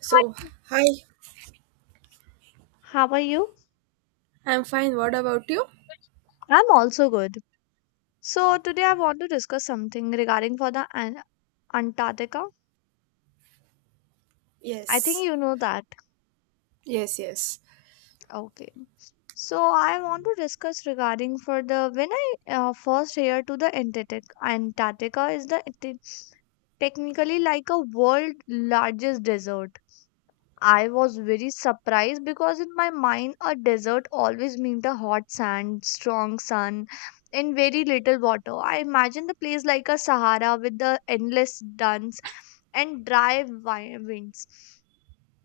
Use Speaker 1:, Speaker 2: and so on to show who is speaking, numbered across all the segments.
Speaker 1: So,
Speaker 2: Hi,
Speaker 1: hi.
Speaker 2: how are you?
Speaker 1: I'm fine. What about you?
Speaker 2: I'm also good. So today I want to discuss something regarding for the Antarctica. I think
Speaker 1: Yes.
Speaker 2: you know that.
Speaker 1: Yes, yes.
Speaker 2: Okay. So I want to discuss regarding for the when I first heard to the Antarctic. Antarctica is the it is technically like a world largest desert. I was very surprised because in my mind a desert always meant a hot sand, strong sun, and very little water. I imagined the place like a Sahara with the endless dunes and dry winds.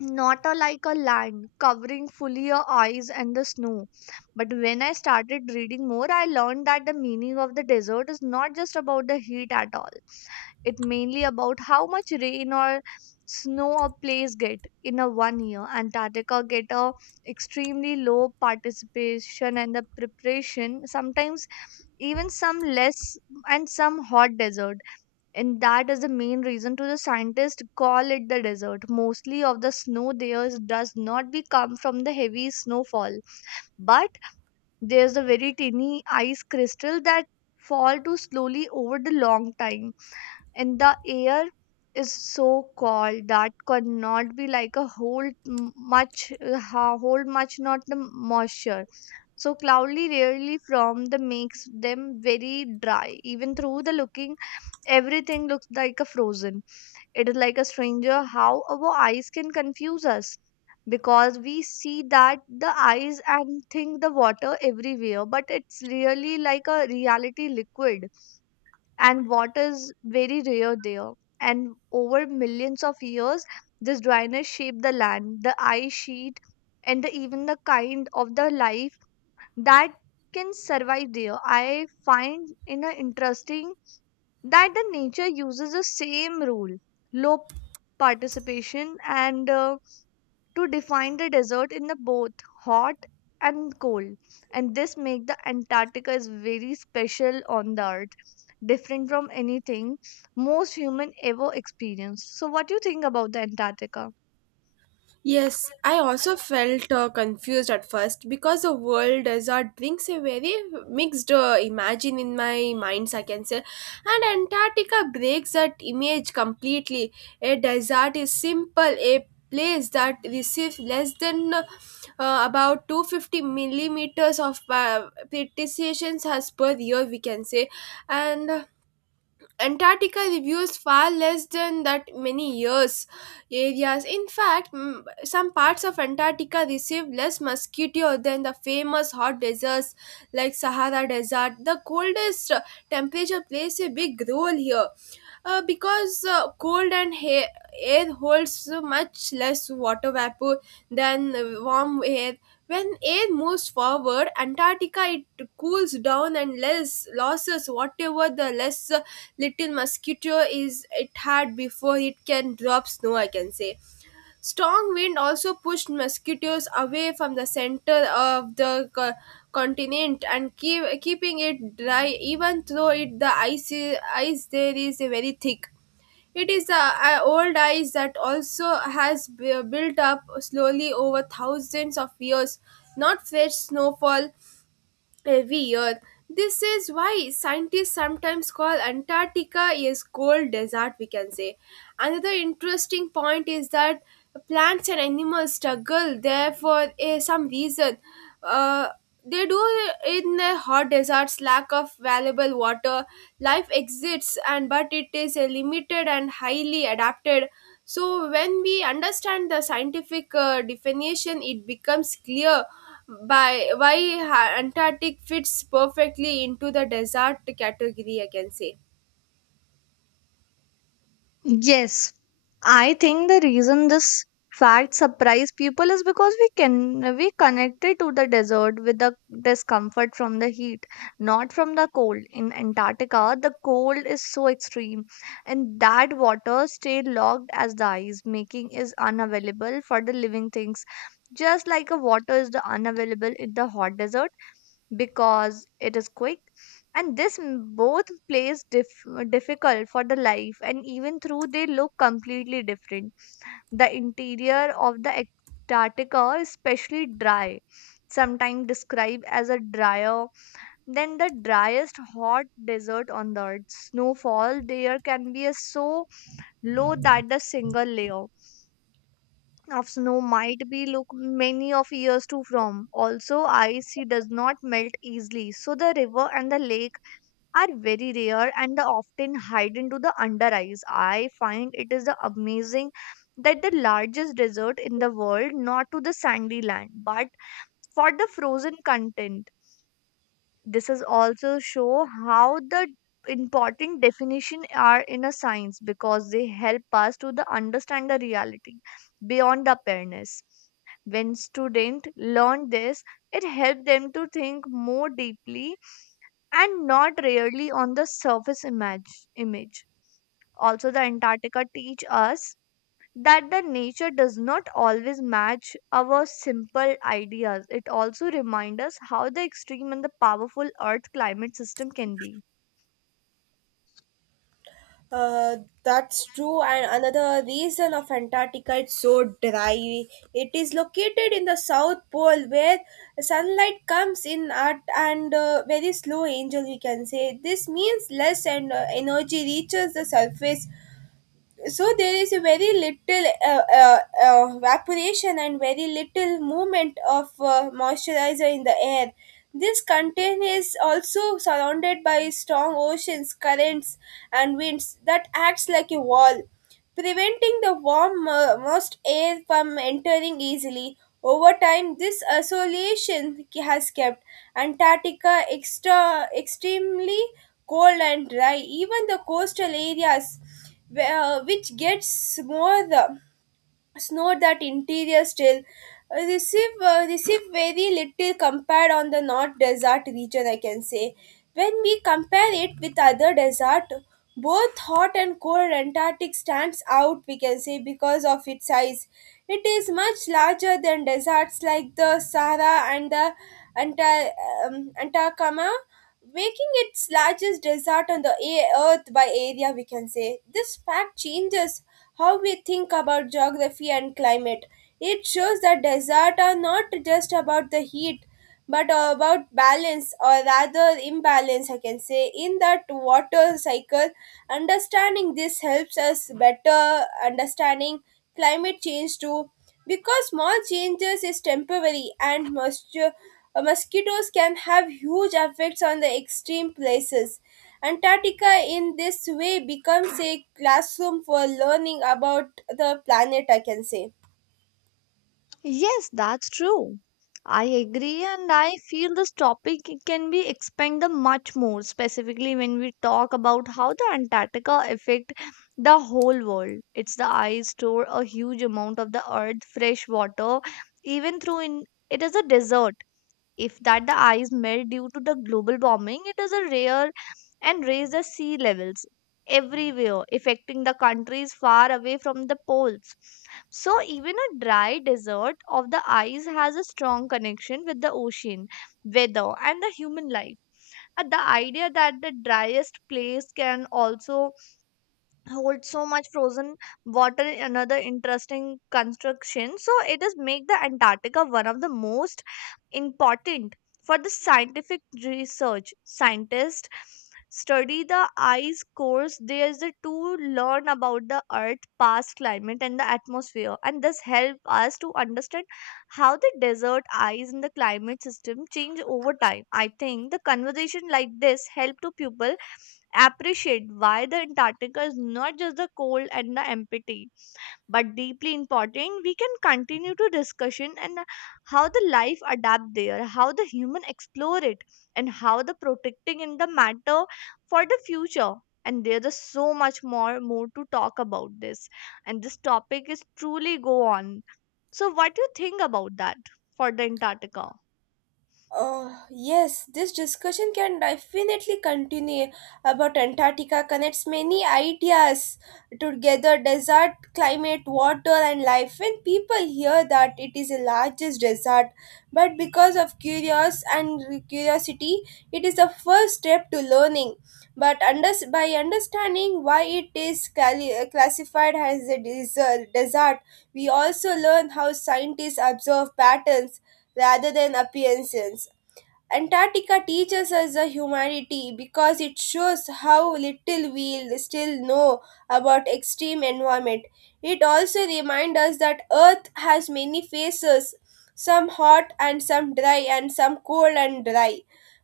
Speaker 2: Not a, like a land covering fully your eyes and the snow. But when I started reading more, I learned that the meaning of the desert is not just about the heat at all, it mainly about how much rain or snow a place get in a one year. Antarctica get a extremely low participation and the preparation, sometimes even some less and some hot desert, and that is the main reason to the scientists call it the desert. Mostly of the snow there does not be come from the heavy snowfall, but there's a very tiny ice crystal that fall to slowly over the long time, and the air is so cold that could not be like a whole much hold much not the moisture, so cloudy rarely from the makes them very dry. Even through the looking, everything looks like a frozen. It is like a stranger how our eyes can confuse us, because we see that the eyes and think the water everywhere, but it's really like a reality liquid, and water is very rare there. And over millions of years, this dryness shaped the land, the ice sheet, and the, even the kind of the life that can survive there. I find in a interesting that the nature uses the same rule, low participation, and to define the desert in the both hot and cold. And this make the Antarctica is very special on the earth, different from anything most human ever experienced. So, what do you think about the Antarctica?
Speaker 1: Yes, I also felt confused at first because the world desert brings a very mixed imagine in my minds, I can say. And Antarctica breaks that image completely. A desert is simple, a place that receives less than about 250 millimeters of precipitation as per year, we can say. And Antarctica reviews far less than that many years areas. In fact, some parts of Antarctica receive less mosquito than the famous hot deserts like Sahara Desert. The coldest temperature plays a big role here. Because cold and air holds much less water vapor than warm air. When air moves forward, Antarctica it cools down and less losses whatever the less little mosquito is it had before it can drop snow. I can say strong wind also pushed mosquitoes away from the center of the continent and keeping it dry. Even though it the ice is ice there is very thick it is a old ice that also has built up slowly over thousands of years. Not fresh snowfall, every year. This is why scientists sometimes call Antarctica a cold desert, we can say. Another interesting point is that plants and animals struggle there for some reason. Uh, they do in hot deserts, lack of valuable water, life exists, and but it is limited and highly adapted. So when we understand the scientific definition, it becomes clear by why Antarctic fits perfectly into the desert category, I can say.
Speaker 2: Yes, I think the reason this fact surprised people is because we can we connected to the desert with the discomfort from the heat, not from the cold. In Antarctica, the cold is so extreme, and that water stayed locked as the ice, making is unavailable for the living things. Just like a water is the unavailable in the hot desert because it is quick, and this both plays difficult for the life. And even through they look completely different, the interior of the Antarctica is especially dry, sometimes described as a drier than the driest hot desert on the earth. Snowfall there can be a so low that the single layer of snow might be look many of years to from also ice. It does not melt easily, so the river and the lake are very rare, and they often hide into the under eyes. I find it is the amazing that the largest desert in the world, not to the sandy land, but for the frozen content. This is also show how the important definition are in a science, because they help us to the understand the reality beyond the appearance. When students learn this, it helps them to think more deeply and not really on the surface image. Also the Antarctica teach us that the nature does not always match our simple ideas. It also reminds us how the extreme and the powerful earth climate system can be.
Speaker 1: Uh, that's true. And another reason of Antarctica it's so dry. It is located in the South Pole where sunlight comes in at and very slow. Angel, we can say this means less and energy reaches the surface so there is a very little evaporation and very little movement of moisturizer in the air this contain is also surrounded by strong oceans currents and winds that acts like a wall preventing the warm moist air from entering easily. Over time, this isolation has kept Antarctica extremely cold and dry. Even the coastal areas, where, which gets more snow that interior still receive very little compared on the north desert region I can say when we compare it with other desert both hot and cold antarctic stands out we can say because of its size it is much larger than deserts like the Sahara and the Anta- Atacama making its largest desert on the earth by area we can say this fact changes how we think about geography and climate. It shows that deserts are not just about the heat but about balance or rather imbalance I can say in that water cycle understanding this helps us better understanding climate change too because small changes is temporary and moisture mosquitoes can have huge effects on the extreme places antarctica in this way becomes a classroom for learning about the planet I can say
Speaker 2: Yes, that's true. I agree, and I feel this topic it can be expanded much more, specifically when we talk about how the Antarctica affect the whole world. It's the ice store a huge amount of the earth fresh water, even through in it is a desert. If that the ice melt due to the global warming, it is a rare and raise the sea levels everywhere, affecting the countries far away from the poles. So, even a dry desert of the ice has a strong connection with the ocean, weather, and the human life. The idea that the driest place can also hold so much frozen water, another interesting construction, so it is make the Antarctica one of the most important for the scientific research. Scientists study the ice cores there's the to learn about the earth past climate and the atmosphere, and this help us to understand how the desert ice and the climate system change over time. I think the conversation like this help to people appreciate why the Antarctica is not just the cold and the empty, but deeply important. We can continue to discussion and how the life adapt there, how the human explore it, and how the protecting in the matter for the future. And there's a so much more to talk about this, and this topic is truly go on. So, what do you think about that for the Antarctica?
Speaker 1: Yes, this discussion can definitely continue about Antarctica connects many ideas together desert, climate, water, and life. When people hear that it is the largest desert, but because of curious and curiosity, it is the first step to learning. By understanding why it is classified as a desert, we also learn how scientists observe patterns rather than appearances. Antarctica teaches us the humanity because it shows how little we still know about extreme environment. It also reminds us that Earth has many faces, some hot and some dry and some cold and dry.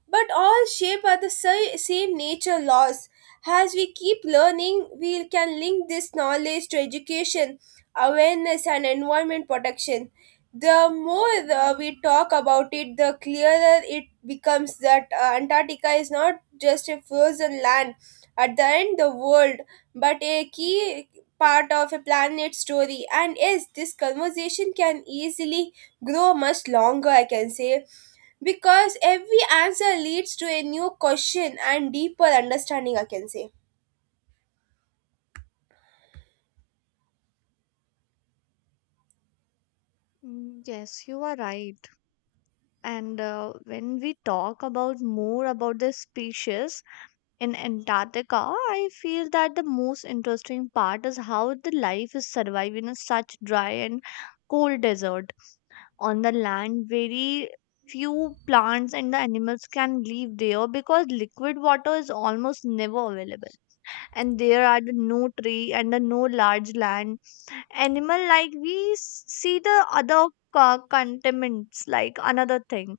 Speaker 1: But all shaped by the same nature laws. As we keep learning, we can link this knowledge to education, awareness and environment protection the more we talk about it, the clearer it becomes that Antarctica is not just a frozen land, at the end, of the world, but a key part of a planet's story. And yes, this conversation can easily grow much longer, I can say, because every answer leads to a new question and deeper understanding, I can say.
Speaker 2: Mm, yes, you are right. And when we talk about more about the species in Antarctica, I feel that the most interesting part is how the life is surviving in such dry and cold desert. On the land, very few plants and the animals can live there because liquid water is almost never available. And there are the no tree and the no large land animal like we see the other continents, like another thing.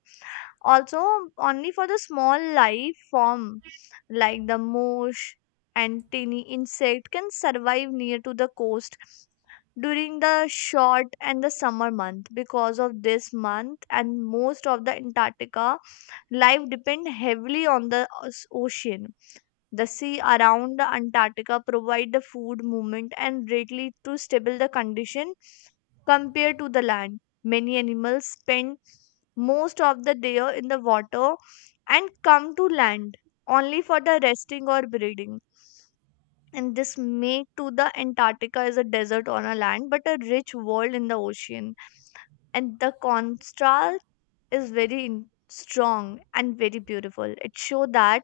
Speaker 2: Also only for the small life form like the moose and tiny insect can survive near to the coast during the short and the summer month. Because of this month, and most of the Antarctica life depend heavily on the ocean. The sea around the Antarctica provide the food movement and greatly to stable the condition compared to the land. Many animals spend most of the day in the water and come to land only for the resting or breeding. And this make to the Antarctica is a desert on a land, but a rich world in the ocean. And the contrast is very strong and very beautiful. It show that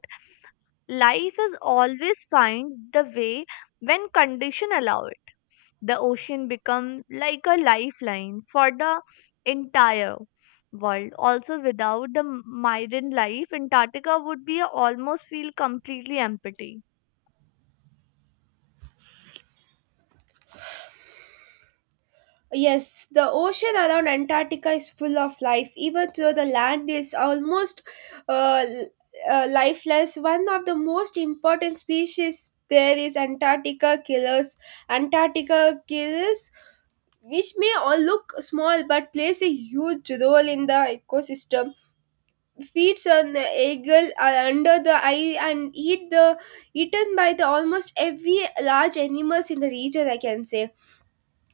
Speaker 2: life is always find the way when condition allow it. The ocean become like a lifeline for the entire world. Also without the marine life, Antarctica would be almost feel completely empty.
Speaker 1: Yes, the ocean around Antarctica is full of life, even though the land is almost uh, l- lifeless. One of the most important species there is Antarctica killers. Antarctica killers, which may all look small but plays a huge role in the ecosystem, feeds on the eagle are under the eye and eat the eaten by the almost every large animals in the region. I can say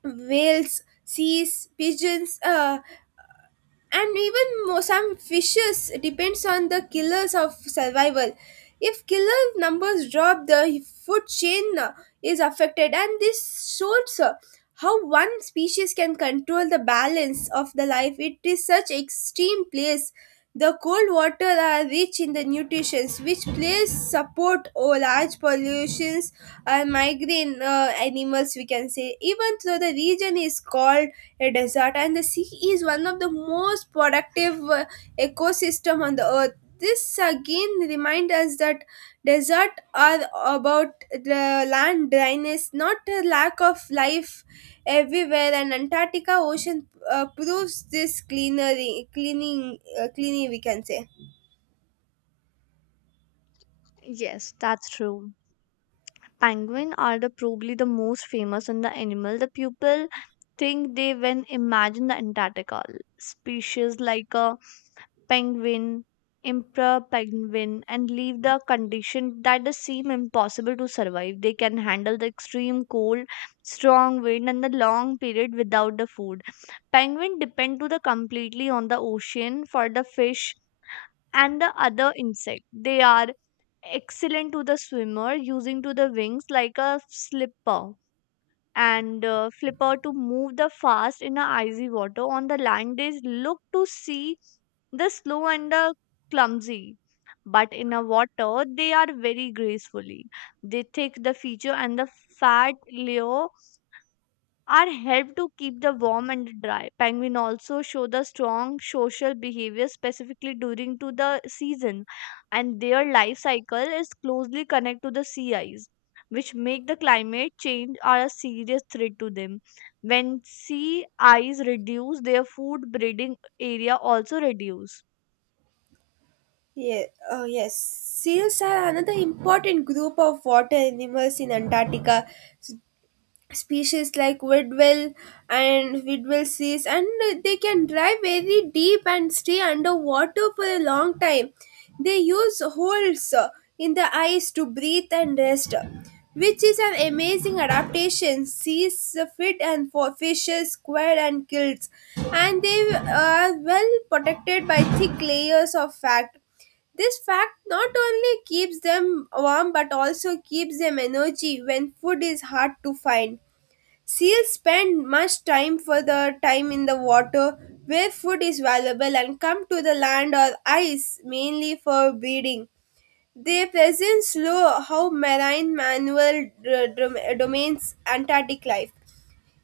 Speaker 1: whales, seas, pigeons, and even some fishes depends on the killers of survival if killer numbers drop the food chain is affected and this shows how one species can control the balance of the life it is such extreme place the cold water are rich in the nutrients which place support or large pollutions and migraine animals we can say even though the region is called a desert and the sea is one of the most productive ecosystem on the earth this again reminds us that deserts are about the land dryness not a lack of life everywhere and antarctica ocean proves this cleanery cleaning cleaning we can say.
Speaker 2: Yes, that's true. Penguin are the probably the most famous in the animal. The people think they when imagine the Antarctica species like a penguin, emperor penguin, and leave the condition that the seem impossible to survive. They can handle the extreme cold, strong wind, and the long period without the food. Penguin depend to the completely on the ocean for the fish and the other insect. They are excellent to the swimmer, using to the wings like a slipper and flipper to move the fast in the icy water. On the land, they look to see the slow and the clumsy. But in a water, they are very gracefully. They take the feature and the fat layer are help to keep the warm and dry. Penguin also show the strong social behavior specifically during to the season, and their life cycle is closely connected to the sea ice, which make the climate change are a serious threat to them. When sea ice reduce, their food breeding area also reduce.
Speaker 1: Yeah. Oh, yes. Seals are another important group of water animals in antarctica species like Widwell and Widwell seas, and they can dive very deep and stay underwater for a long time. They use holes in the ice to breathe and rest, which is an amazing adaptation. Seas fit and for fishes, squid, and gills, and they are well protected by thick layers of fat. This fact not only keeps them warm but also keeps them energy when food is hard to find. Seals spend much time further time in the water where food is valuable and come to the land or ice mainly for breeding. Their presence slow how marine manual domains Antarctic life.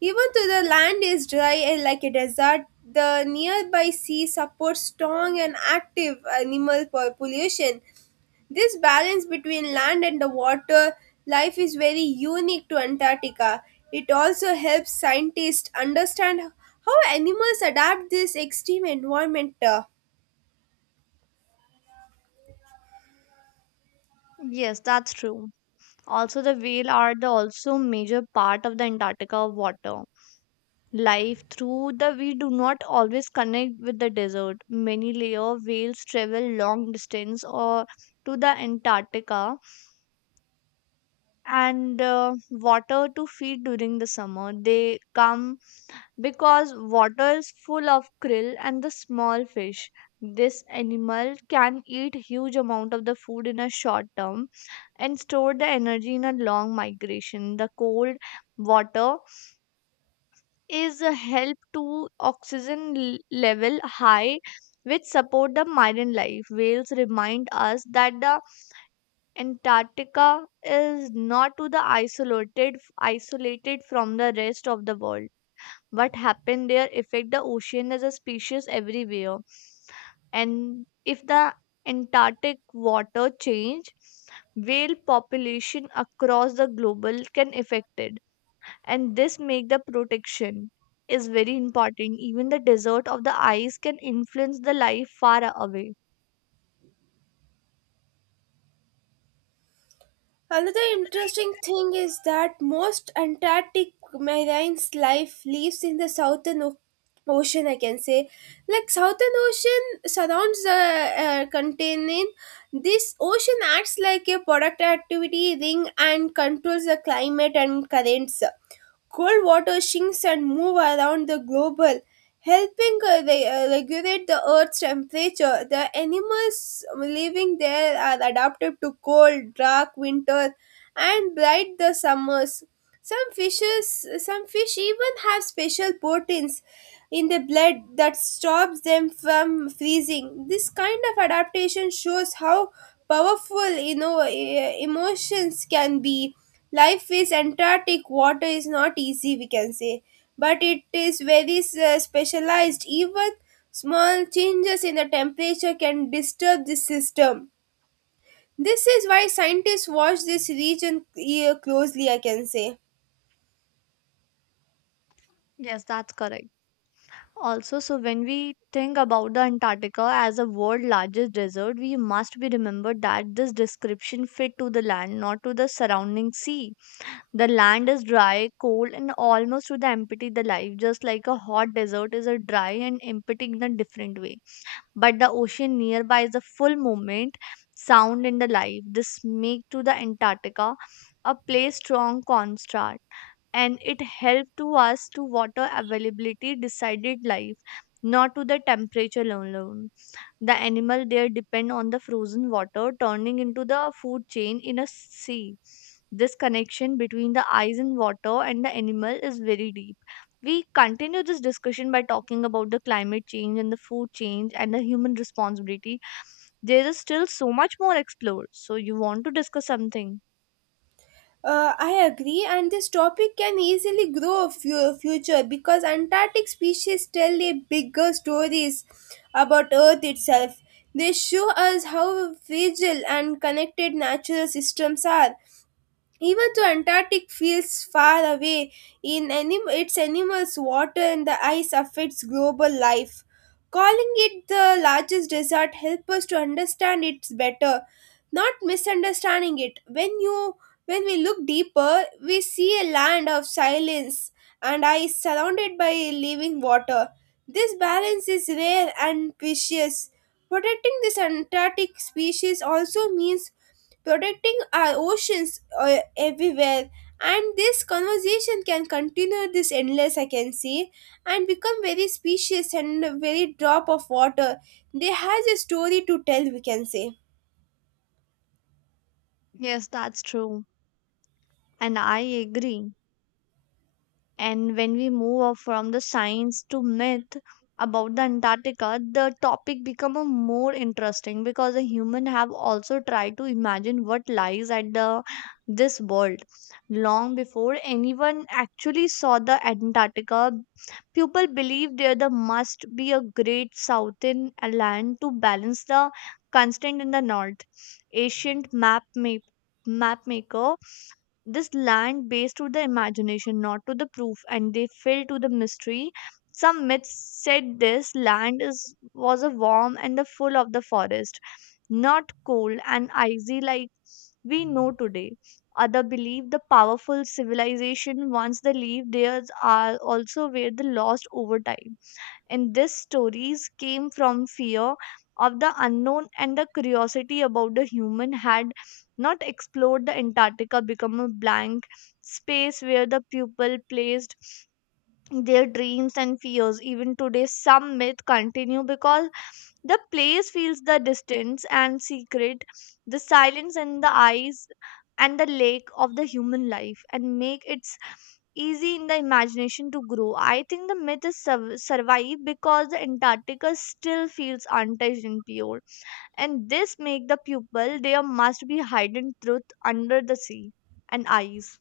Speaker 1: Even though the land is dry and like a desert, the nearby sea supports strong and active animal population. This balance between land and the water life is very unique to Antarctica. It also helps scientists understand how animals adapt this extreme environment.
Speaker 2: Yes, that's true. Also the whale are the also major part of the Antarctica water life, through the we do not always connect with the desert. Many layer whales travel long distance or to the Antarctica and water to feed during the summer. They come because water is full of krill and the small fish. This animal can eat huge amount of the food in a short term and store the energy in a long migration. The cold water is a help to oxygen level high, which support the marine life. Whales remind us that the Antarctica is not to the isolated from the rest of the world. What happened there affect the ocean as a species everywhere, and if the antarctic water change, whale population across the global can affect it. And this make the protection is very important. Even the desert of the ice can influence the life far away.
Speaker 1: Another interesting thing is that most Antarctic marine's life lives in the Ocean, I can say. Like, Southern Ocean surrounds the continent. This ocean acts like a product activity ring and controls the climate and currents. Cold water sinks and move around the global helping regulate the earth's temperature the animals living there are adapted to cold dark winter and bright the summers some fish even have special proteins in the blood that stops them from freezing. This kind of adaptation shows how powerful emotions can be. Life is Antarctic water is not easy, we can say, but it is very specialized. Even small changes in the temperature can disturb the system. This is why scientists watch this region closely, I can say.
Speaker 2: Yes, that's correct. Also so when we think about the Antarctica as a world largest desert, we must be remembered that this description fit to the land, not to the surrounding sea. The land is dry, cold, and almost to the empty the life, just like a hot desert is a dry and empty in a different way. But the ocean nearby is a full movement, sound in the life. This make to the Antarctica a place strong contrast, and it helped to us to water availability decided life, not to the temperature alone. The animal there depend on the frozen water turning into the food chain in a sea. This connection between the ice and water and the animal is very deep. We continue this discussion by talking about the climate change and the food change and the human responsibility. There is still so much more explored. So you want to discuss something?
Speaker 1: I agree, and this topic can easily grow a future because Antarctic species tell a bigger stories about Earth itself. They show us how fragile and connected natural systems are. Even though Antarctic feels far away, in its animals, water, and the ice affects global life. Calling it the largest desert helps us to understand it better, not misunderstanding it. When we look deeper, we see a land of silence and ice surrounded by living water. This balance is rare and precious. Protecting this Antarctic species also means protecting our oceans everywhere. And this conversation can continue this endless, I can see, and become very specious and very drop of water. They has a story to tell, we can say.
Speaker 2: Yes, that's true. And I agree. And when we move off from the science to myth about the Antarctica, the topic become a more interesting because the human have also tried to imagine what lies at the this world. Long before anyone actually saw the Antarctica, people believe there the must be a great southern land to balance the constant in the north. Ancient map maker this land based to the imagination, not to the proof, and they fell to the mystery. Some myths said this land is was a warm and the full of the forest, not cold and icy like we know today. Other believe the powerful civilization once they leave theirs are also where they lost over time. And these stories came from fear of the unknown and the curiosity about the human had not explored the Antarctica become a blank space where the people placed their dreams and fears. Even today, some myths continue because the place feels the distance and secret, the silence in the eyes and the lake of the human life, and make it easy in the imagination to grow. I think the myth survived because the Antarctica still feels untouched and pure, and this make the pupil there must be hidden truth under the sea and ice.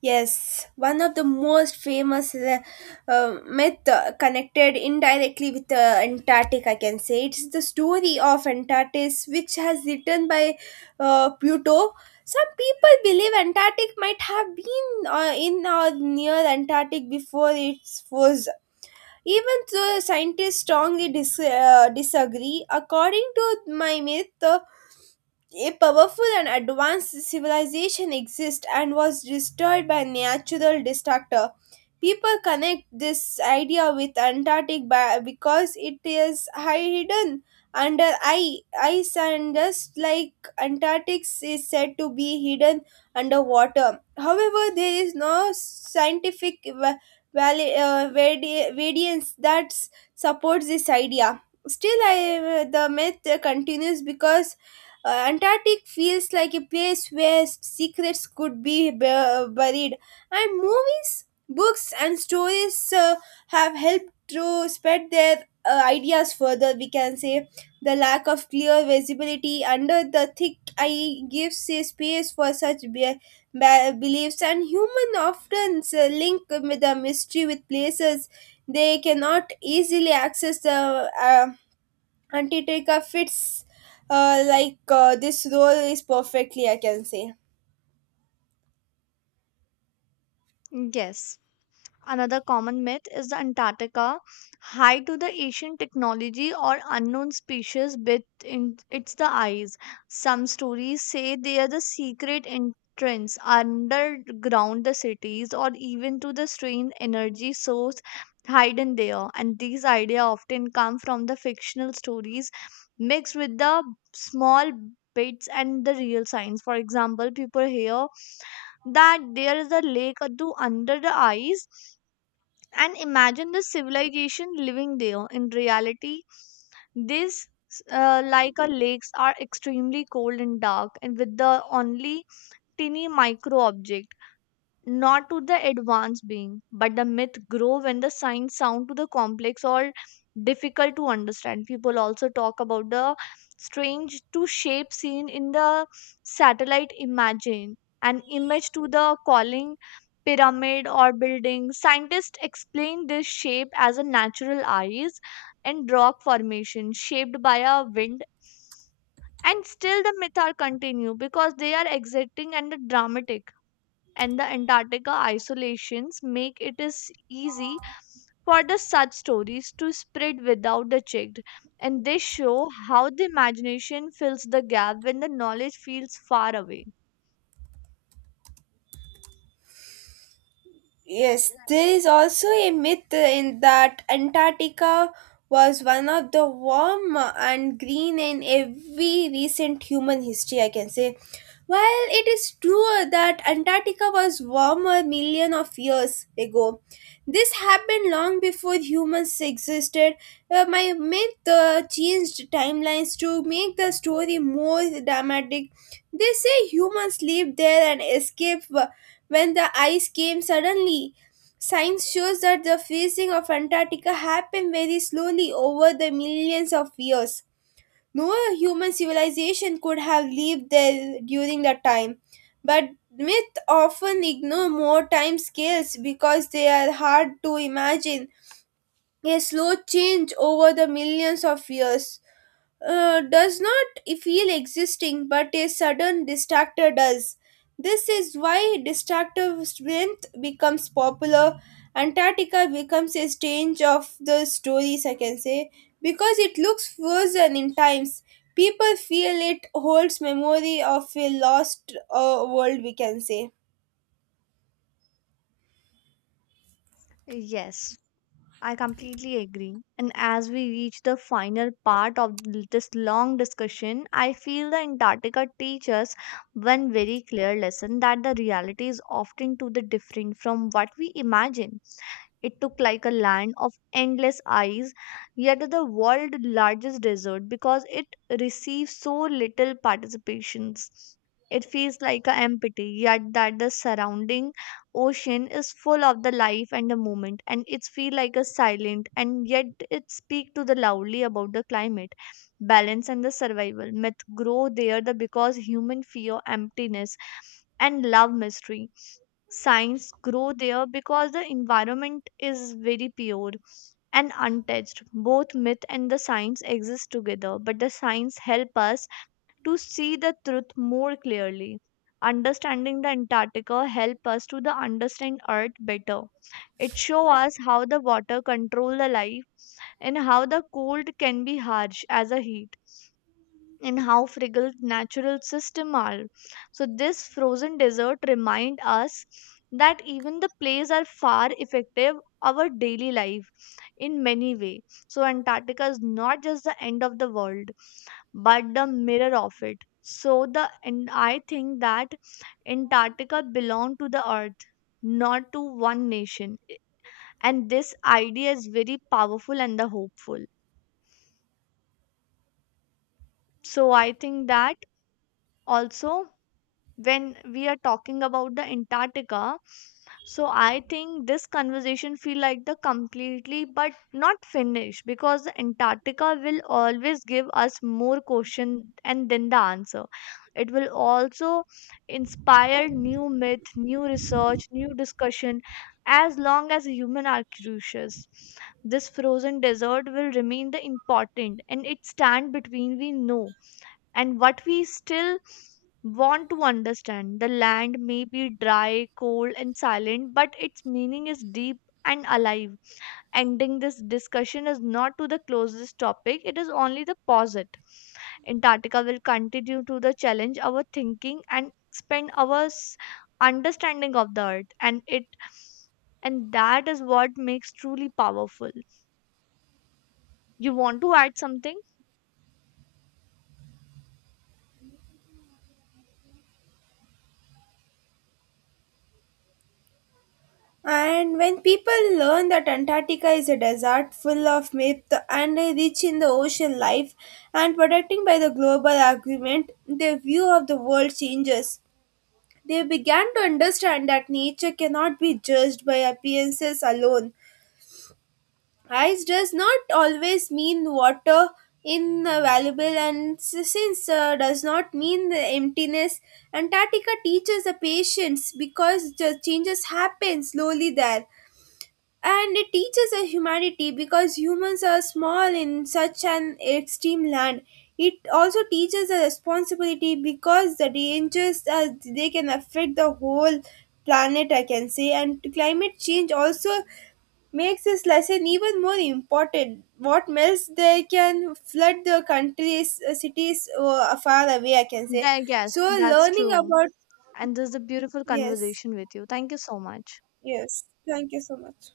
Speaker 1: Yes, one of the most famous myth connected indirectly with Antarctic, I can say. It's the story of Antarctis, which has written by Pluto. Some people believe Antarctic might have been in or near Antarctic before it was. Even though scientists strongly disagree, according to my myth, a powerful and advanced civilization exists and was destroyed by natural disaster. People connect this idea with Antarctic because it is hidden under ice and just like Antarctic is said to be hidden under water. However, there is no scientific evidence that supports this idea. Still, the myth continues because Antarctic feels like a place where secrets could be buried, and movies, books, and stories have helped to spread their ideas further. We can say the lack of clear visibility under the thick eye gives a space for such beliefs, and human often link with the mystery with places they cannot easily access the Antitrika fits this role is perfectly, I can say.
Speaker 2: Yes. Another common myth is the Antarctica, high to the Asian technology or unknown species bit in its the eyes. Some stories say they are the secret entrance underground the cities or even to the strange energy source hidden there. And these ideas often come from the fictional stories mixed with the small bits and the real science. For example, people hear that there is a lake or do under the ice and imagine the civilization living there. In reality, these like our lakes are extremely cold and dark and with the only tiny micro object, not to the advanced being, but the myth grow when the signs sound to the complex or difficult to understand. People also talk about the strange to shape seen in the satellite imagine an image to the calling pyramid or building. Scientists explain this shape as a natural eyes and rock formation shaped by a wind, and still the myth are continue because they are exciting and dramatic, and the Antarctica isolations make it is easy for the such stories to spread without the checked, and they show how the imagination fills the gap when the knowledge feels far away.
Speaker 1: Yes, there is also a myth in that Antarctica was one of the warm and green in every recent human history, I can say. While it is true that Antarctica was warmer million of years ago, this happened long before humans existed. My myth changed timelines to make the story more dramatic. They say humans lived there and escaped when the ice came suddenly. Science shows that the freezing of Antarctica happened very slowly over the millions of years. No human civilization could have lived there during that time, but myths often ignore more time scales because they are hard to imagine a slow change over the millions of years does not feel existing, but a sudden distractor does. This is why distractive strength becomes popular. Antarctica becomes a stage of the stories, I can say, because it looks frozen in times. People feel it holds memory of a lost world, we can say.
Speaker 2: Yes, I completely agree. And as we reach the final part of this long discussion, I feel the Antarctica teaches one very clear lesson that the reality is often to the different from what we imagine. It took like a land of endless ice, yet the world's largest desert because it receives so little participations. It feels like a empty, yet that the surrounding ocean is full of the life and the moment, and it's feel like a silent, and yet it speak to the loudly about the climate balance and the survival. Myth grow there the because human fear emptiness and love mystery. Science grow there because the environment is very pure and untouched. Both myth and the science exist together, but the science help us to see the truth more clearly. Understanding the Antarctica help us to the understand Earth better. It show us how the water control the life, and how the cold can be harsh as a heat, and how fragile natural system are. So this frozen desert remind us that even the plays are far effective our daily life in many way. So Antarctica is not just the end of the world but the mirror of it. So the and I think that Antarctica belong to the earth, not to one nation. And this idea is very powerful and the hopeful. So I think that also, when we are talking about the antarctica, so I think this conversation feel like the completely but not finished, because the antarctica will always give us more question and then the answer. It will also inspire new myth, new research, new discussion. As long as human are curious, this frozen desert will remain the important, and it stand between we know and what we still want to understand. The land may be dry, cold, and silent, but its meaning is deep and alive. Ending this discussion is not to the closest topic, it is only the posit. Antarctica will continue to the challenge our thinking and expand our understanding of the earth, and it and that is what makes truly powerful. You want to add something?
Speaker 1: And when people learn that Antarctica is a desert full of myth and rich in the ocean life and protecting by the global agreement, their view of the world changes. They began to understand that nature cannot be judged by appearances alone. Ice does not always mean water invaluable and s- since does not mean the emptiness antarctica teaches the patience because the changes happen slowly there and it teaches a humanity because humans are small in such an extreme land. It also teaches a responsibility because the dangers they can affect the whole planet, I can say. And climate change also makes this lesson even more important. What melts they can flood the countries, cities far away, I can say.
Speaker 2: There, yes,
Speaker 1: So
Speaker 2: that's
Speaker 1: learning
Speaker 2: true.
Speaker 1: about
Speaker 2: And this is a beautiful
Speaker 1: yes,
Speaker 2: conversation with you. Thank you so much.
Speaker 1: yes. Thank you so much.